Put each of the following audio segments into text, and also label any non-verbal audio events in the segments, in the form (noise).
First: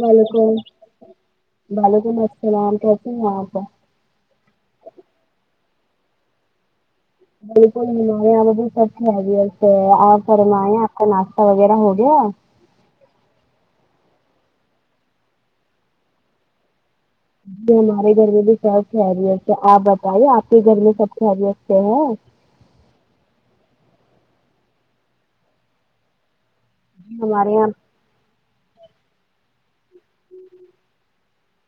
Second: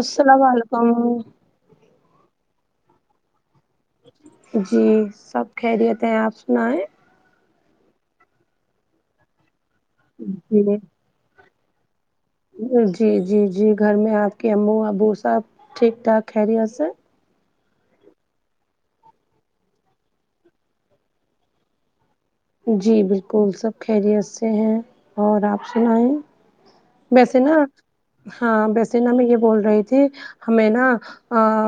السلام و علیکم بلکم السلام کیسی ہیں آپ جی سب خیریت ہے آپ سنایے بلکل ہمارے یہاں بھی سب خیریت سے ہے آپ جی فرمایے کا ناشتہ وغیرہ ہو گیا جی جی جی گھر میں آپ کے امو ابو سب ٹھیک ٹھاک خریت سے جی ہمارے گھر میں بھی سب خیریت ہے آپ بتائیے آپ کے گھر میں سب خیریت سے ہیں جی بلکل سب خیریت سے ہیں اور آپ سنائیں ہمارے ویسینا یہاں ہاں ویسینا میں یہ بول رہی تھی ہمیں نا ہاں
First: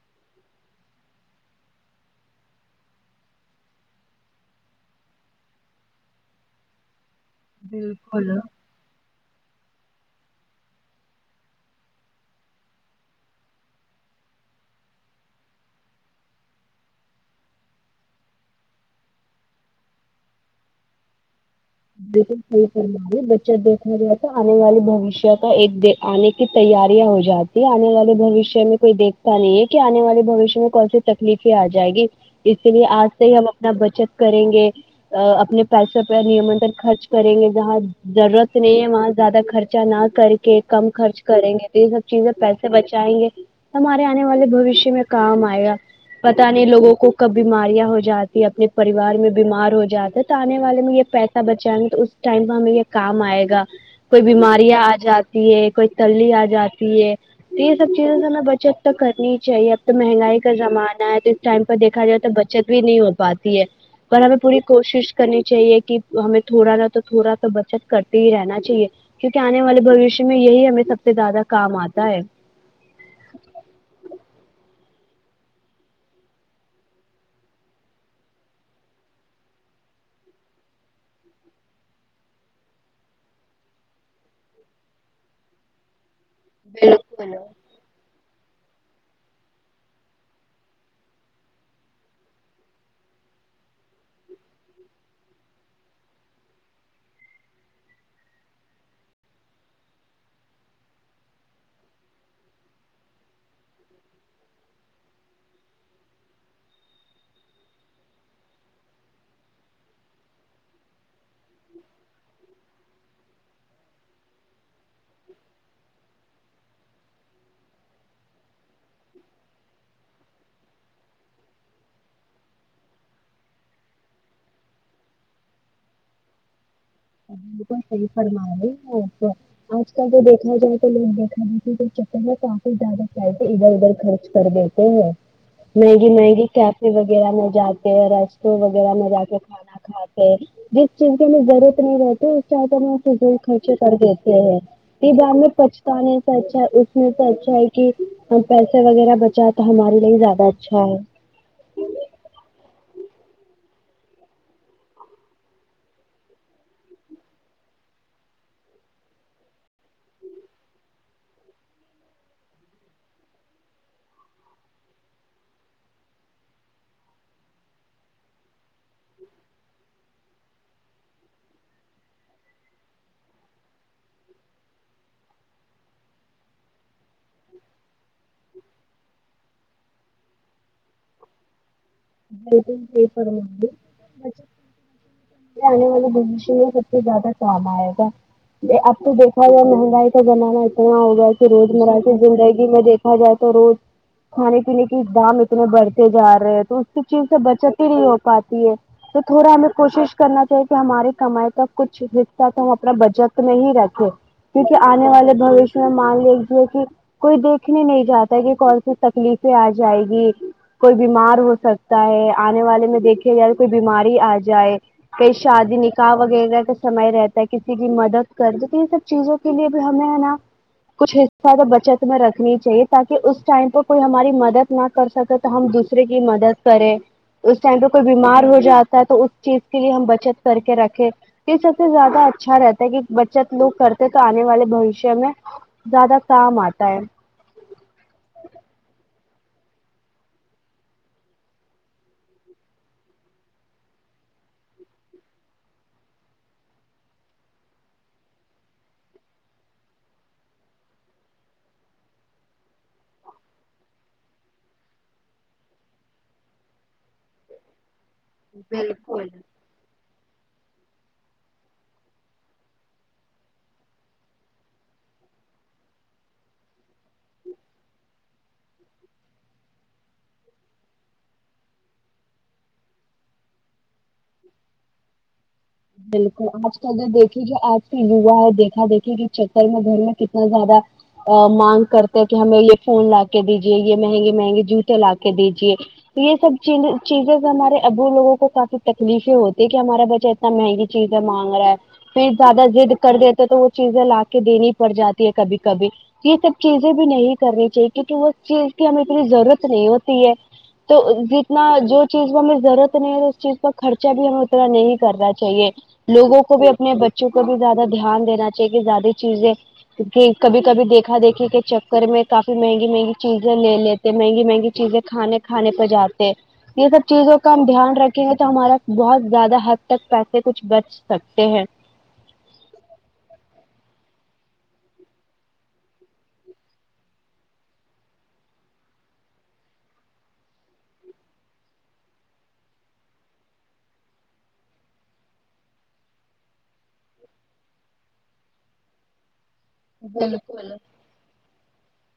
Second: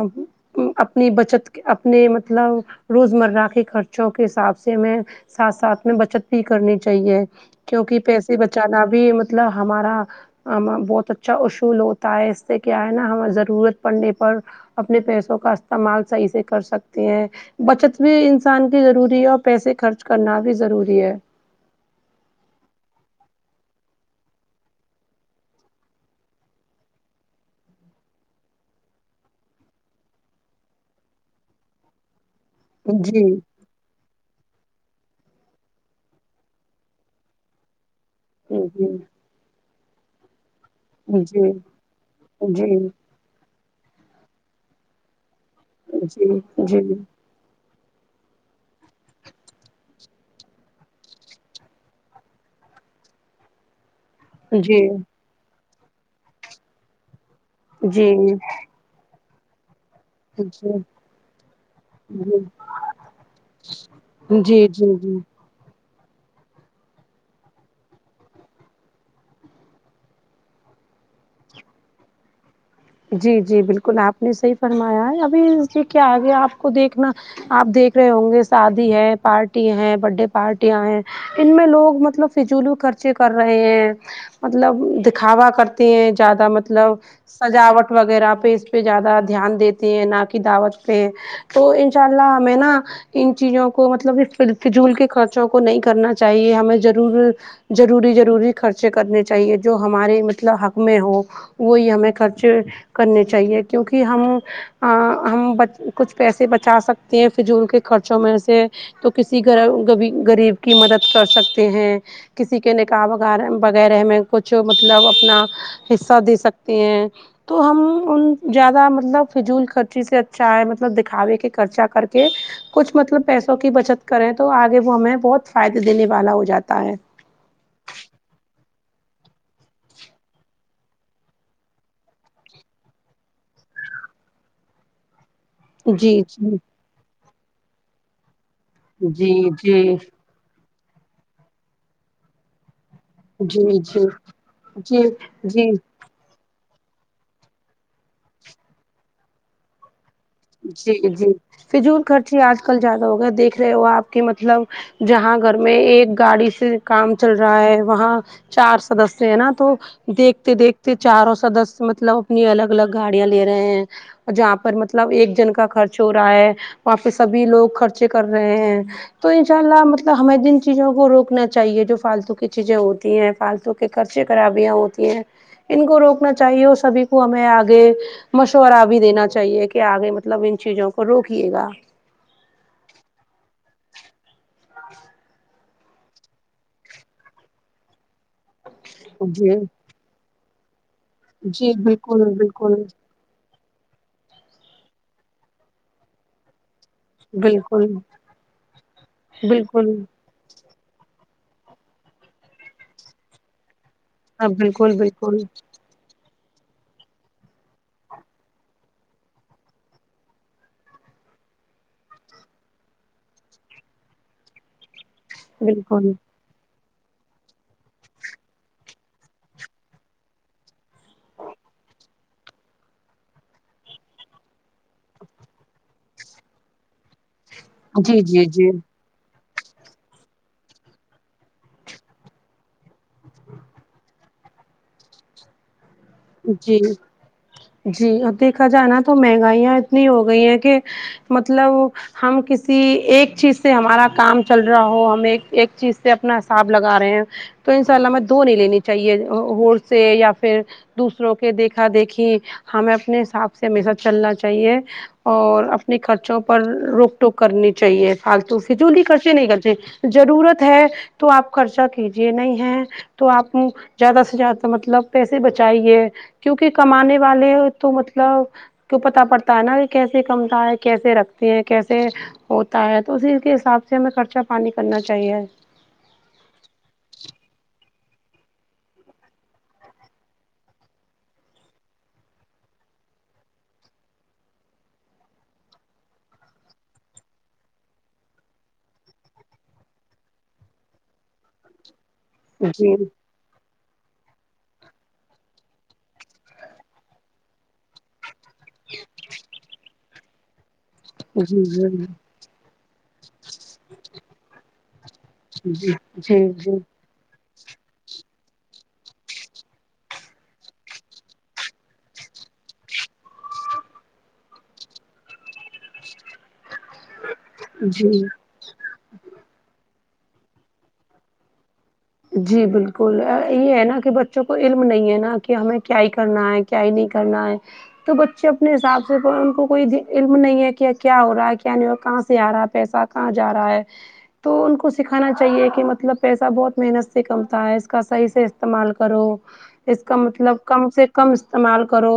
اپنی بچت اپنے مطلب روزمرہ کے خرچوں کے حساب سے ہمیں ساتھ ساتھ میں بچت بھی کرنی چاہیے کیونکہ پیسے بچانا بھی مطلب ہمارا ہم بہت اچھا اصول ہوتا ہے اس سے کیا ہے نا ہمیں ضرورت پڑنے پر اپنے پیسوں کا استعمال صحیح سے کر سکتے ہیں بچت بھی انسان کی ضروری ہے اور پیسے خرچ کرنا بھی ضروری ہے بلکل سہی فرما رہی بچٹ دیکھا جائے تو آنے والے بوشیہ کا ایک دے آنے کی تیاریاں ہو جاتی آنے والے بوشیہ میں کوئی دیکھتا نہیں ہے کہ آنے والے بوشیہ میں کون تکلیفیں آ جائے گی اسی لیے آج جی سے ہی ہم اپنا بچت کریں گے اپنے پیسوں پے ہی خرچ کریں گے جہاں ضرورت نہیں جی ہے وہاں زیادہ خرچہ نہ کرے کہ کم خرچ جی کریں گے تو یہ سب چیزیں پیسے جی بچائیں گے ہمارے آنے والے بھاوشیہ میں کام ائے گا جی پتا نہیں لوگوں جی کو کب بیماریاں ہو جاتی اپنے پریوار میں بیمار ہو جاتے تو آنے والے میں یہ پ بچائیں گے تو اس ٹائم پہ ہمیں یہ کام آئے گا کوئی بیماریاں جی آ جاتی ہے کوئی ترلی آ جاتی ہے تو یہ سب جی چیزوں سے ہمیں بچت تو کرنی ہی چاہیے تو مہنگائی جی کا زمانہ ہے تو اس ٹائم کا دیکھا جائے تو جی بچت بھی نہیں ہو پاتی ہے پر ہمیں پوری جی جی جی کوشش کرنی چاہیے کہ ہمیں تھوڑا نا تو تھوڑا بچت کرتے ہی رہنا چاہیے کیونکہ آنے والے بھاوشیہ میں یہی ہمیں سب سے زیادہ کام آتا ہے جی جی بالکل آپ نے صحیح فرمایا ہے ابھی اسی کے اگے آپ کو دیکھنا آپ دیکھ رہے ہوں گے شادی ہے پارٹی ہے برت ڈے پارٹیاں ہیں ان میں لوگ مطلب فضولو خرچے کر رہے ہیں مطلب دکھاوا کر تے ہیں زیادہ مطلب دعوت وغیرہ پہ اس پہ زیادہ دھیان دیتے ہیں نہ کہ دعوت پہ تو انشاء اللہ ہمیں نا ان چیزوں کو مطلب ف فضول کے خرچوں کو نہیں کرنا چاہیے ہمیں ضرور ضروری ضروری خرچے کرنے چاہیے جو ہمارے مطلب حق میں ہو وہی ہمیں خر چے کرنے چاہیے کیونکہ ہم ا ہم بچ کچھ پیسے بچا سکتے ہیں فضول کے خرچوں میں سے تو کسی گ غریب کی مدد کر سکتے ہیں کسی کے نکاح وغیرہ وغیرہ میں کچھ مطلب اپنا حصہ دے سکتے ہیں تو ہم ان زیادہ مطلب فضول خرچی سے اچھا ہے مطلب دکھاوے کے خرچہ کر کے کچھ مطلب پیسوں کی بچت کریں تو آگے وہ ہمیں بہت فائدے دینے والا ہو جاتا ہے آپ بالکل صحیح فرما رہی ہو آج کل تو دیکھا جائے تو لوگ دکھاوے کے چکر میں کافی زیادہ پیسے ادھر ادھر خرچ کر دی تے مہنگی جی مہنگی جی کیفے وغیرہ میں جاتے ہیں رش ٹورنٹ وغیرہ میں جا کے جی جی کھانا کھاتے جس چیز کی ہمیں ضرورت نہیں رہتی کیا کرنا فضول جی خرچے کر جی دیتے ہیں جی پھر بعد میں جی پچتانے اچھا اس میں تو اچھا ہے کہ ہم پیسے وغیرہ بچا تو ہمارے لیے زیادہ اچھا جی ہے جی فضول خرچے آج کل زیادہ ہو گیے دیکھ رہے ہو آپ کے مطلب جہاں گھر میں ایک گاڑی سے کام چل رہا ہے وہاں چار سدسیہ ہیں نا تو دیکھتے دیکھتے چاروں سدسیہ مطلب اپنی الگ الگ گاڑیاں لے رہے ہیں جہاں پر مطلب ایک جن کا خرچ ہو رہا ہے وہاں پہ سبھی لوگ خرچے کر رہے ہیں تو ان شاء اللہ مطلب ہمیں جن چیزوں کو روکنا چاہیے جو فالتو کی چیزیں ہوتی ہیں فالتو کے خرچے خرابیاں ہوتی ہیں ان کو روکنا چاہیے اور سبھی کو ہمیں آگے مشورہ بھی دینا چاہیے کے آگے مطلب ان چیزوں کو روکیے گا (unintelligible) آنے والے بھاوشیہ میں سب سے زیادہ کام آئے گا اب تو دیکھا جی جائے مہنگائی کا زمانا اتنا ہوگا کہ جی روز مرہ کی بالکل زندگی بالکل میں دیکھ کہا جائے تو روز کھانے پینے کے دام اتنے بڑھتے جا رہے ہیں تو چیز سے بچت بالکل ہی نہیں ہو پاتی ہے تو تھوڑا ہمیں بالکل کوشش کرنا چاہیے کہ ہماری کمائی کا کچھ حصہ تو ہم اپنا بچت میں ہی رکھیں ہاں کیونکہ بالکل آنے والے بالکل بھاوشیہ مان لیجیے کہ کوئی دیکھنے نہیں جاتا کہ کون سی تکلیفیں آ جائے گی کوئی بیمار ہو سک ہے آنے والے میں دیکھے جائے کوئی بیماری آ جائے کہیں شادی بالکل نکاح وغیرہ کا سمے رہتا ہے کسی کی مدد کر دو ان سب چیزوں کے لیے بھی ہمیں ہے نا کچھ حصہ تو بچت میں رکھنی چاہیے تاکہ اس ٹائم پے کوئی ہماری مدد نہ کر سکے ہم دوسرے کی مدد کریں اس ٹائم پہ کوئی جی جی بیمار ہو جی جات تو اس چیز کے لیے ہم بچت کر کے رکھے یہ سب سے زیادہ اچھا رہتا ہے کہ بچت لوگ کرتے تو آنے والے بوشیہ میں زیادہ کام جی آتا ہے جی اور دیکھا جائے نا تو مہنگائیاں اتنی ہو گئی ہیں کہ مطلب ہم کسی ایک چیز سے ہمارا کام چل رہا ہو ہم ایک ایک چیز سے اپنا حساب لگا رہے ہیں تو ان شاء اللہ ہمیں دو نہیں لینی چاہیے ہو سے یا پھر دوسروں کے دیکھا دیکھی ہمیں اپنے حساب سے ہمیشہ چلنا چاہیے اور اپنے خرچوں پر روک ٹوک کرنی چاہیے فالتو فضولی خرچے نہیں خرچے ضرورت ہے تو آپ خرچہ کیجیے نہیں ہے تو آپ زیادہ سے زیادہ مطلب پیسے بچ چاہیے کیونکہ کمانے والے تو مطلب کی پتتا پڑتا ہے نا یہ کیسے کمتا ہے کیسے رکھتے ہیں کیسے ہوتا ہے تو اسی کے حساب سے ہمیں خرچہ پانی کرنا چاہیے بالکل آج کہ اگر دیکھیے جو آج کے یوا ہے دیکھا دیکھیے کہ چکر میں گھر میں کتنا زیادہ مانگ کرتے ہیں کہ ہمیں یہ فون لا کے دیجے یہ مہنگے مہنگے جوتے لا کے دیجیے یہ سب چ چیزز ہمارے ابرو لوگوں کو کافی تکلیفیں ہوتی ہے کہ ہمارا بچ اتنا مہنگی چیزیں مانگ رہا ہے پھر زیادہ ضید جی کر دے تو وہ چیزیں لا کے دینی پڑ جاتی ہے کبھی کبھی یہ سب چیزیں بھی نہیں کرنی چاہیے کیونکہ اس چیز کی ہمیں اتنی ضرورت نہیں ہوتی ہے تو جی جتنا جی جو چیز کو ہمیں ضرورت نہیں ہے اس چیز کا خرچہ بھی ہمیں اتنا نہیں کرنا لوگوں جی کو بھی جی اپنے بچوں کو بھی زیادہ دھیان دینا چاہیے کہ زیادہ چیزیں جی کبھی کبھی دیکھا دیکھی کے چکر میں کافی مہنگی مہنگی چیزیں لے لی مہنگی مہنگی چیزیں کھانے کھانا پہ جاتے یہ سب چیزوں کا ہم دھیان جی رکھیں گے تو ہمارا بہت زیادہ حد تک پیس سہ کچھ بچ سکتے ہیں جی بالکل یہ ہے نا کہ بچوں کو علم نہیں ہے نا کہ ہمیں کیا ہی کرنا ہے کیا ہی نہیں کرنا ہے تو بچے اپنے حساب سے ان کو کوئی علم نہیں ہے کہ کیا ہو رہا ہے کیا نہیں ہو رہا کہاں سے آ رہا ہے پیسہ کہاں جا رہا ہے تو ان کو سکھانا چاہیے کہ مطلب پیسہ بہت محنت سے کمتا ہے اس کا صحیح سے استعمال کرو اس کا مطلب کم سے کم استعمال کرو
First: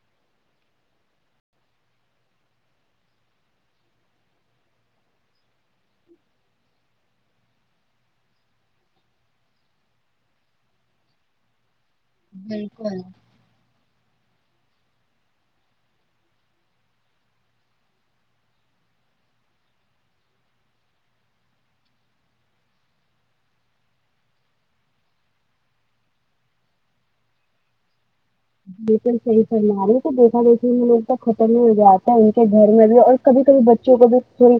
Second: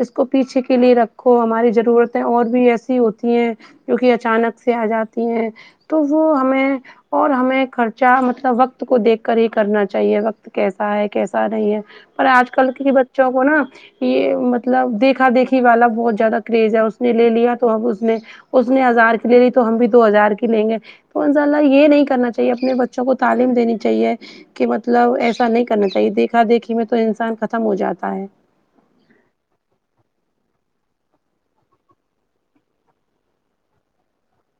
اس کو پیچھے کے لیے رکھو ہماری ضرورتیں اور بھی ایسی ہوتی ہیں جو کہ اچانک سے آ جاتی ہیں تو وہ ہمیں اور ہمیں خرچہ مطلب وقت کو دیکھ کر ہی کرنا چاہیے وقت کیسا ہے کیسا نہیں ہے پر آج کل کی بچوں کو نا یہ مطلب دیکھا دیکھی والا بہت زیادہ کریز ہے اس نے لے لیا تو اب اس میں اس نے ہزار کی لے لی تو ہم بھی دو ہزار کی لیں گے تو انزءلہ یہ نہیں کرنا چاہیے اپنے بچوں کو تعلیم دینی چاہیے کہ مطلب ایسا نہیں کرنا چاہیے دیکھا دیکھی میں تو انسان ختم ہو جاتا ہے بالکل صحیح فرما رہی ہے تو دیکھا دیکھے میں لوگ تو ختم ہی ہو جاتا ہے ان کے گھر میں بھی اور کبھی کبھی بچوں کو بھی تھوڑی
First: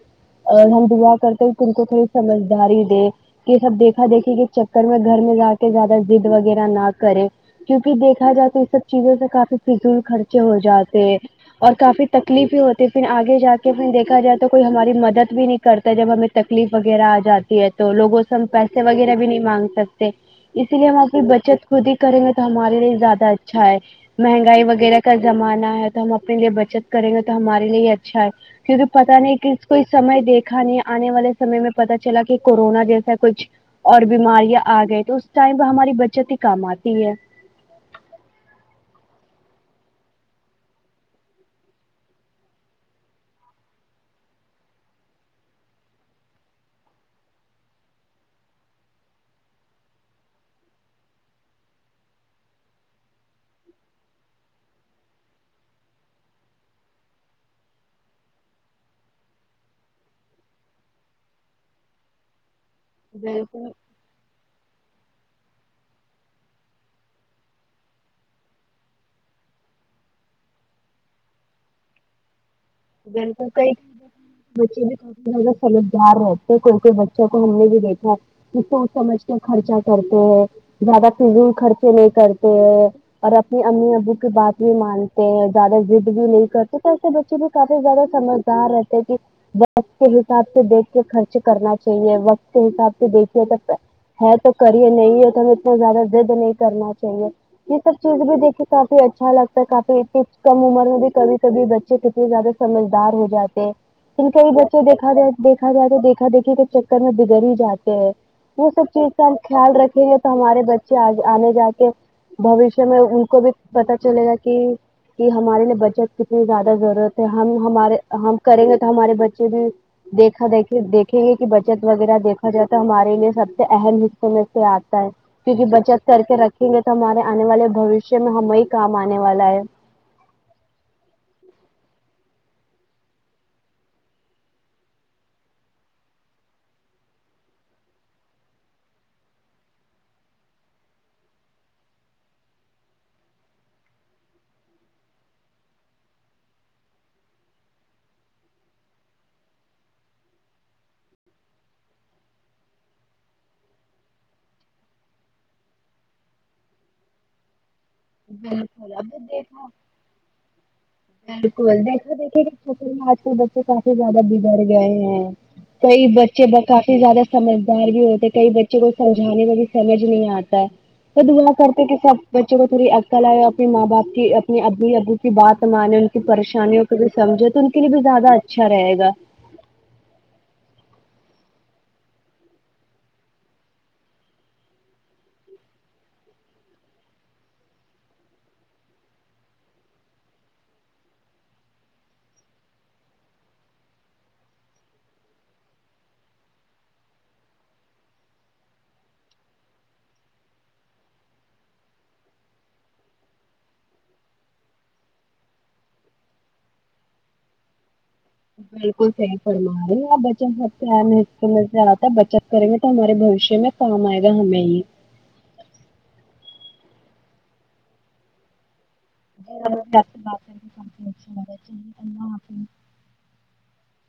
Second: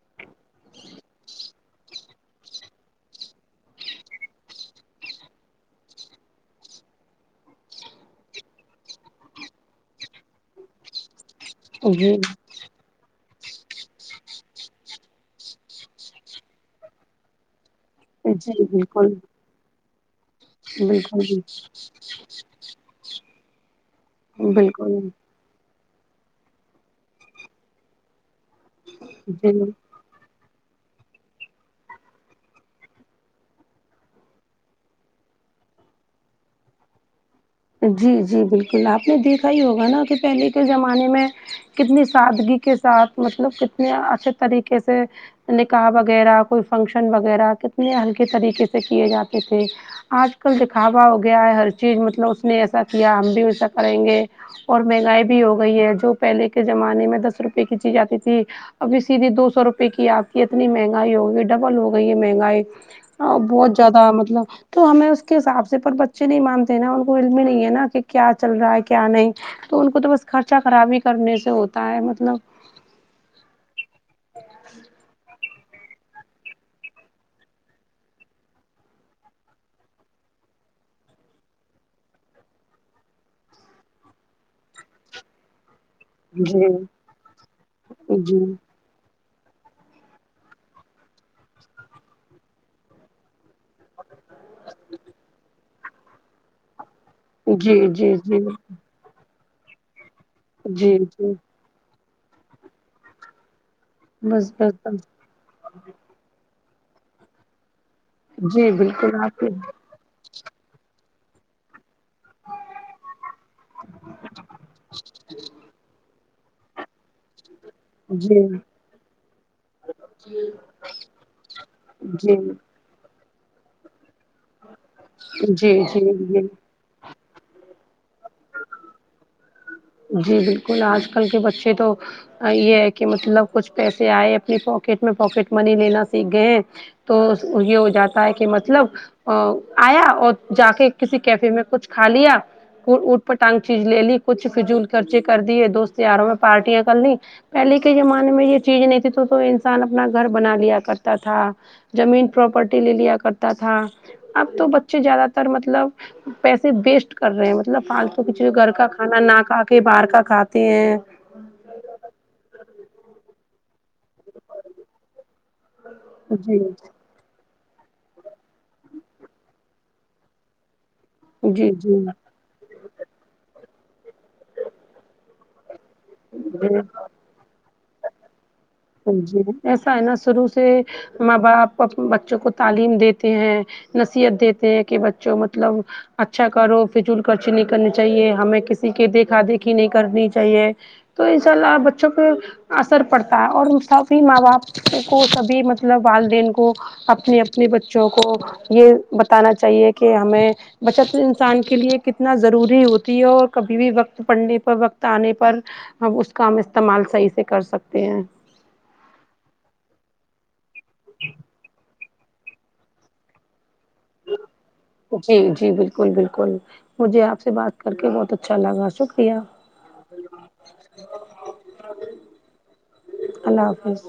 ہاں دعا کرتے کہ ان کو تھوڑی سمجھداری دے کہ سب دیکھا دیکھی کے چکر میں گھر میں جا کے زیادہ ضد وغیرہ نہ کرے کیونکہ دیکھا جائے تو یہ سب چیزوں سے کافی فضول خرچے ہو جاتے اور کافی جی تکلیفئیں ہو ٹی پھر آگے جا کے پھر دیکھا جائے تو کوئی ہماری مدد بھی نہیں کرتا ہے جب ہمیں تکلیف وغیرہ آ جاتی ہے تو لوگوں سے ہم جی پیسے بالکل وغیرہ بھی نہیں مانگ سک تے اسی لیے ہم اپنی بالکل بچت خود ہی کریں گے تو ہمارے لیے زیادہ اچھا ہے مہنگائی وغیرہ بالکل کا زمانہ ہے تو ہم اپنے لیے بچت کریں گے تو ہمارے لیے ہی اچھا ہے کیونکے پتہ نہیں جی کس کو اس سمے دیکھا نہیں انے والے سمے میں پتہ چلا کے کرونا جیسا کچھ اور بیماریاں آ گئے تو اس ٹائم پہ ہماری بچت ہی کام آتی ہے جی جی بالکل آپ نے دیکھا ہی ہوگا نا کہ پہلے کے زمانے میں کتنی سادگی کے ساتھ مطلب کتنے اچھے طریقے سے نکاح وغیرہ کوئی فنکشن وغیرہ کتنے ہلکے طریقے سے کیے جاتے تھے آج کل دکھاوا ہو گیا ہے ہر چیز مطلب اس نے ایسا کیا ہم بھی ویسا کریں گے اور مہنگائی بھی ہو گئی ہے جو پہلے کے زمانے میں دس روپئے کی چیز آتی تھی ابھی سیدھی دو سو روپے کی آتی ہے اتنی مہنگائی ہوگئی ڈبل ہوگئی ہے مہنگائی ہاں بالکل بہت زیادہ مطلب تو ہمیں اس کے حساب سے پر بچے نہیں مانتے ہے نا ان کو علم ہی نہیں ہے نا کہ کیا چل رہا ہے کیا نہیں تو ان کو تو بس خرچہ خرابی کرنے سے ہوتا ہے مطلب بالکل صحیح بچے بھی کافی زیادہ سمجدار رہتے ہیں کیونکے بچوں کو ہم نے بھی دیکھا ہے کے سوچ سمجھ کے خرچا کرتے ہیں زیادہ فضول خرچے نہیں کرتے ہیں اور اپنی امی ابو کی بات بھی مانتے ہیں زیادہ ضد بھی نہیں جی کرتے تو ایسے بچے بھی کافی زیادہ جی سمجھدار رہتے وقت کے حساب سے دیکھ کے خرچ کرنا چاہیے وقت کے حساب سے دیکھیے تو ہے تو کرئیے نہیں ہے تو ہمیں اتنا زیادہ ضد نہیں کرنا چاہیے یہ جی سب جی چیزیں بھی جی دیکھیے کافی اچھا لگتا ہے کافی کم عمر جی میں بھی جی کبھی کبھی بچے ک زیادہ سمجھدار ہو جاتے ہیں ان کے ہی بس بس بچے بس دیکھا گیا دیکھا جائے تو دیکھا دیکھی کے چکر میں بگڑ ہی جاتے ہیں وہ جی سب چیز بالکل کا ہم آپ کی، خیال رکھ یں تو ہمارے بچے آگے آنے جا کے بھوشیہ میں ان کو بھی پتا چلے گا کہ یہ ہمارے لیے بچت کتنی زیادہ ضرورت ہے ہم ہمارے ہم جی کریں گے تو ہمارے بچے بھی دیکھا دیکھی دیکھیں گے کہ بچت وغیرہ جی دیکھا جا ے تو ہمارے لیے سب سے اہم حصوں میں سے آتا ہے جی کیونکہ بچت جی کر کے جی رکھیں گے تو ہمارے آنے والے بھوشیہ میں ہمیں ہی کام آنے والا ہے جی بالکل آج کل کے بچے تو یہ ہے کہ مطلب کچھ پیسے آئے اپنی پاکٹ میں پوکٹ منی لینا سیکھ گئے ہیں تو یہ ہوجاتا ہے کہ مطلب او آیا اور جا کے کسی کیفے میں کچھ کھا لیا اوٹ پٹانگ چیز لے لی کچھ فضول خرچی کر دیے دوست یاروں میں پارٹیاں کرلی پہلے کے زمانے میں یہ چیز نہیں تھی تو تو انسان اپنا گھر بنا لیا کرتا تھا زمین پراپرٹی لے لیا کرتا تھا اب تو بچے زیادہ تر مطلب پیسے ویسٹ کر رہے ہیں مط لب فالتو کچھ گھر کا بالکل ابھی کھانا نہ دیکھا کھا کے باہر کا کھاتے ہیں بالکل دیکھا دیکھی کے چکر میں آج کے بچے کافی زیادہ بگڑ گئے ہیں کئی بچے جی بتاتے زیادہ سمجھدار بھی ہوتے کئی بچے کو سمجھانے میں بھی سمجھ نہیں آتا وہ دعا جی کرتے ہیں کہ جی سب بچوں کو تھوری عقل آجاتی ماں باپ کی اپنی امی ابو کی بات مانے جی پریشانیوں کو بھی سمجھے تو ان کے لیے بھی زیادہ اچ جی ایسا ہے نا سروع سے ماں باپ بچوں کو تعلیم دیتے ہیں نصیحت دیتے ہیں کہ بچوں مطلب اچھا کرو فجول خرچی نہیں کرنی چاہیے ہمیں کسی کے دیکھا دیکھی نہیں کرنی چاہیے تو انشاء اللہ بچوں پہ اثر پڑتا اور سبی ماں باپ کو سبھی مطلب والدین کو اپنے اپنے بچوں کو یہ بتانا چاہیے کہ ہمیں بچت انسان کے لیے کتنا ضروری ہوتی ہے اور کبھی بھی وقت پڑنے پر وقت آنے پر اب اس کا ہم استعمال صحیح سے کر سکتے ہیں بالکل صحیح فرما رہی ہیں آپ بچے سب میں سمجھدار اپ بچت کریں گے تو ہمارے بھوشیا میں کام آئے گا ہمیں ہی جی جی بالکل بالکل مجھے اپ سے بات کر کے بہت اچھا لگا شک (inaudible) کیا جی ہمیں بھی آپ سے بات کر کے کافی اچھا لگا چلیے اللہ حافظ اللہ حافظ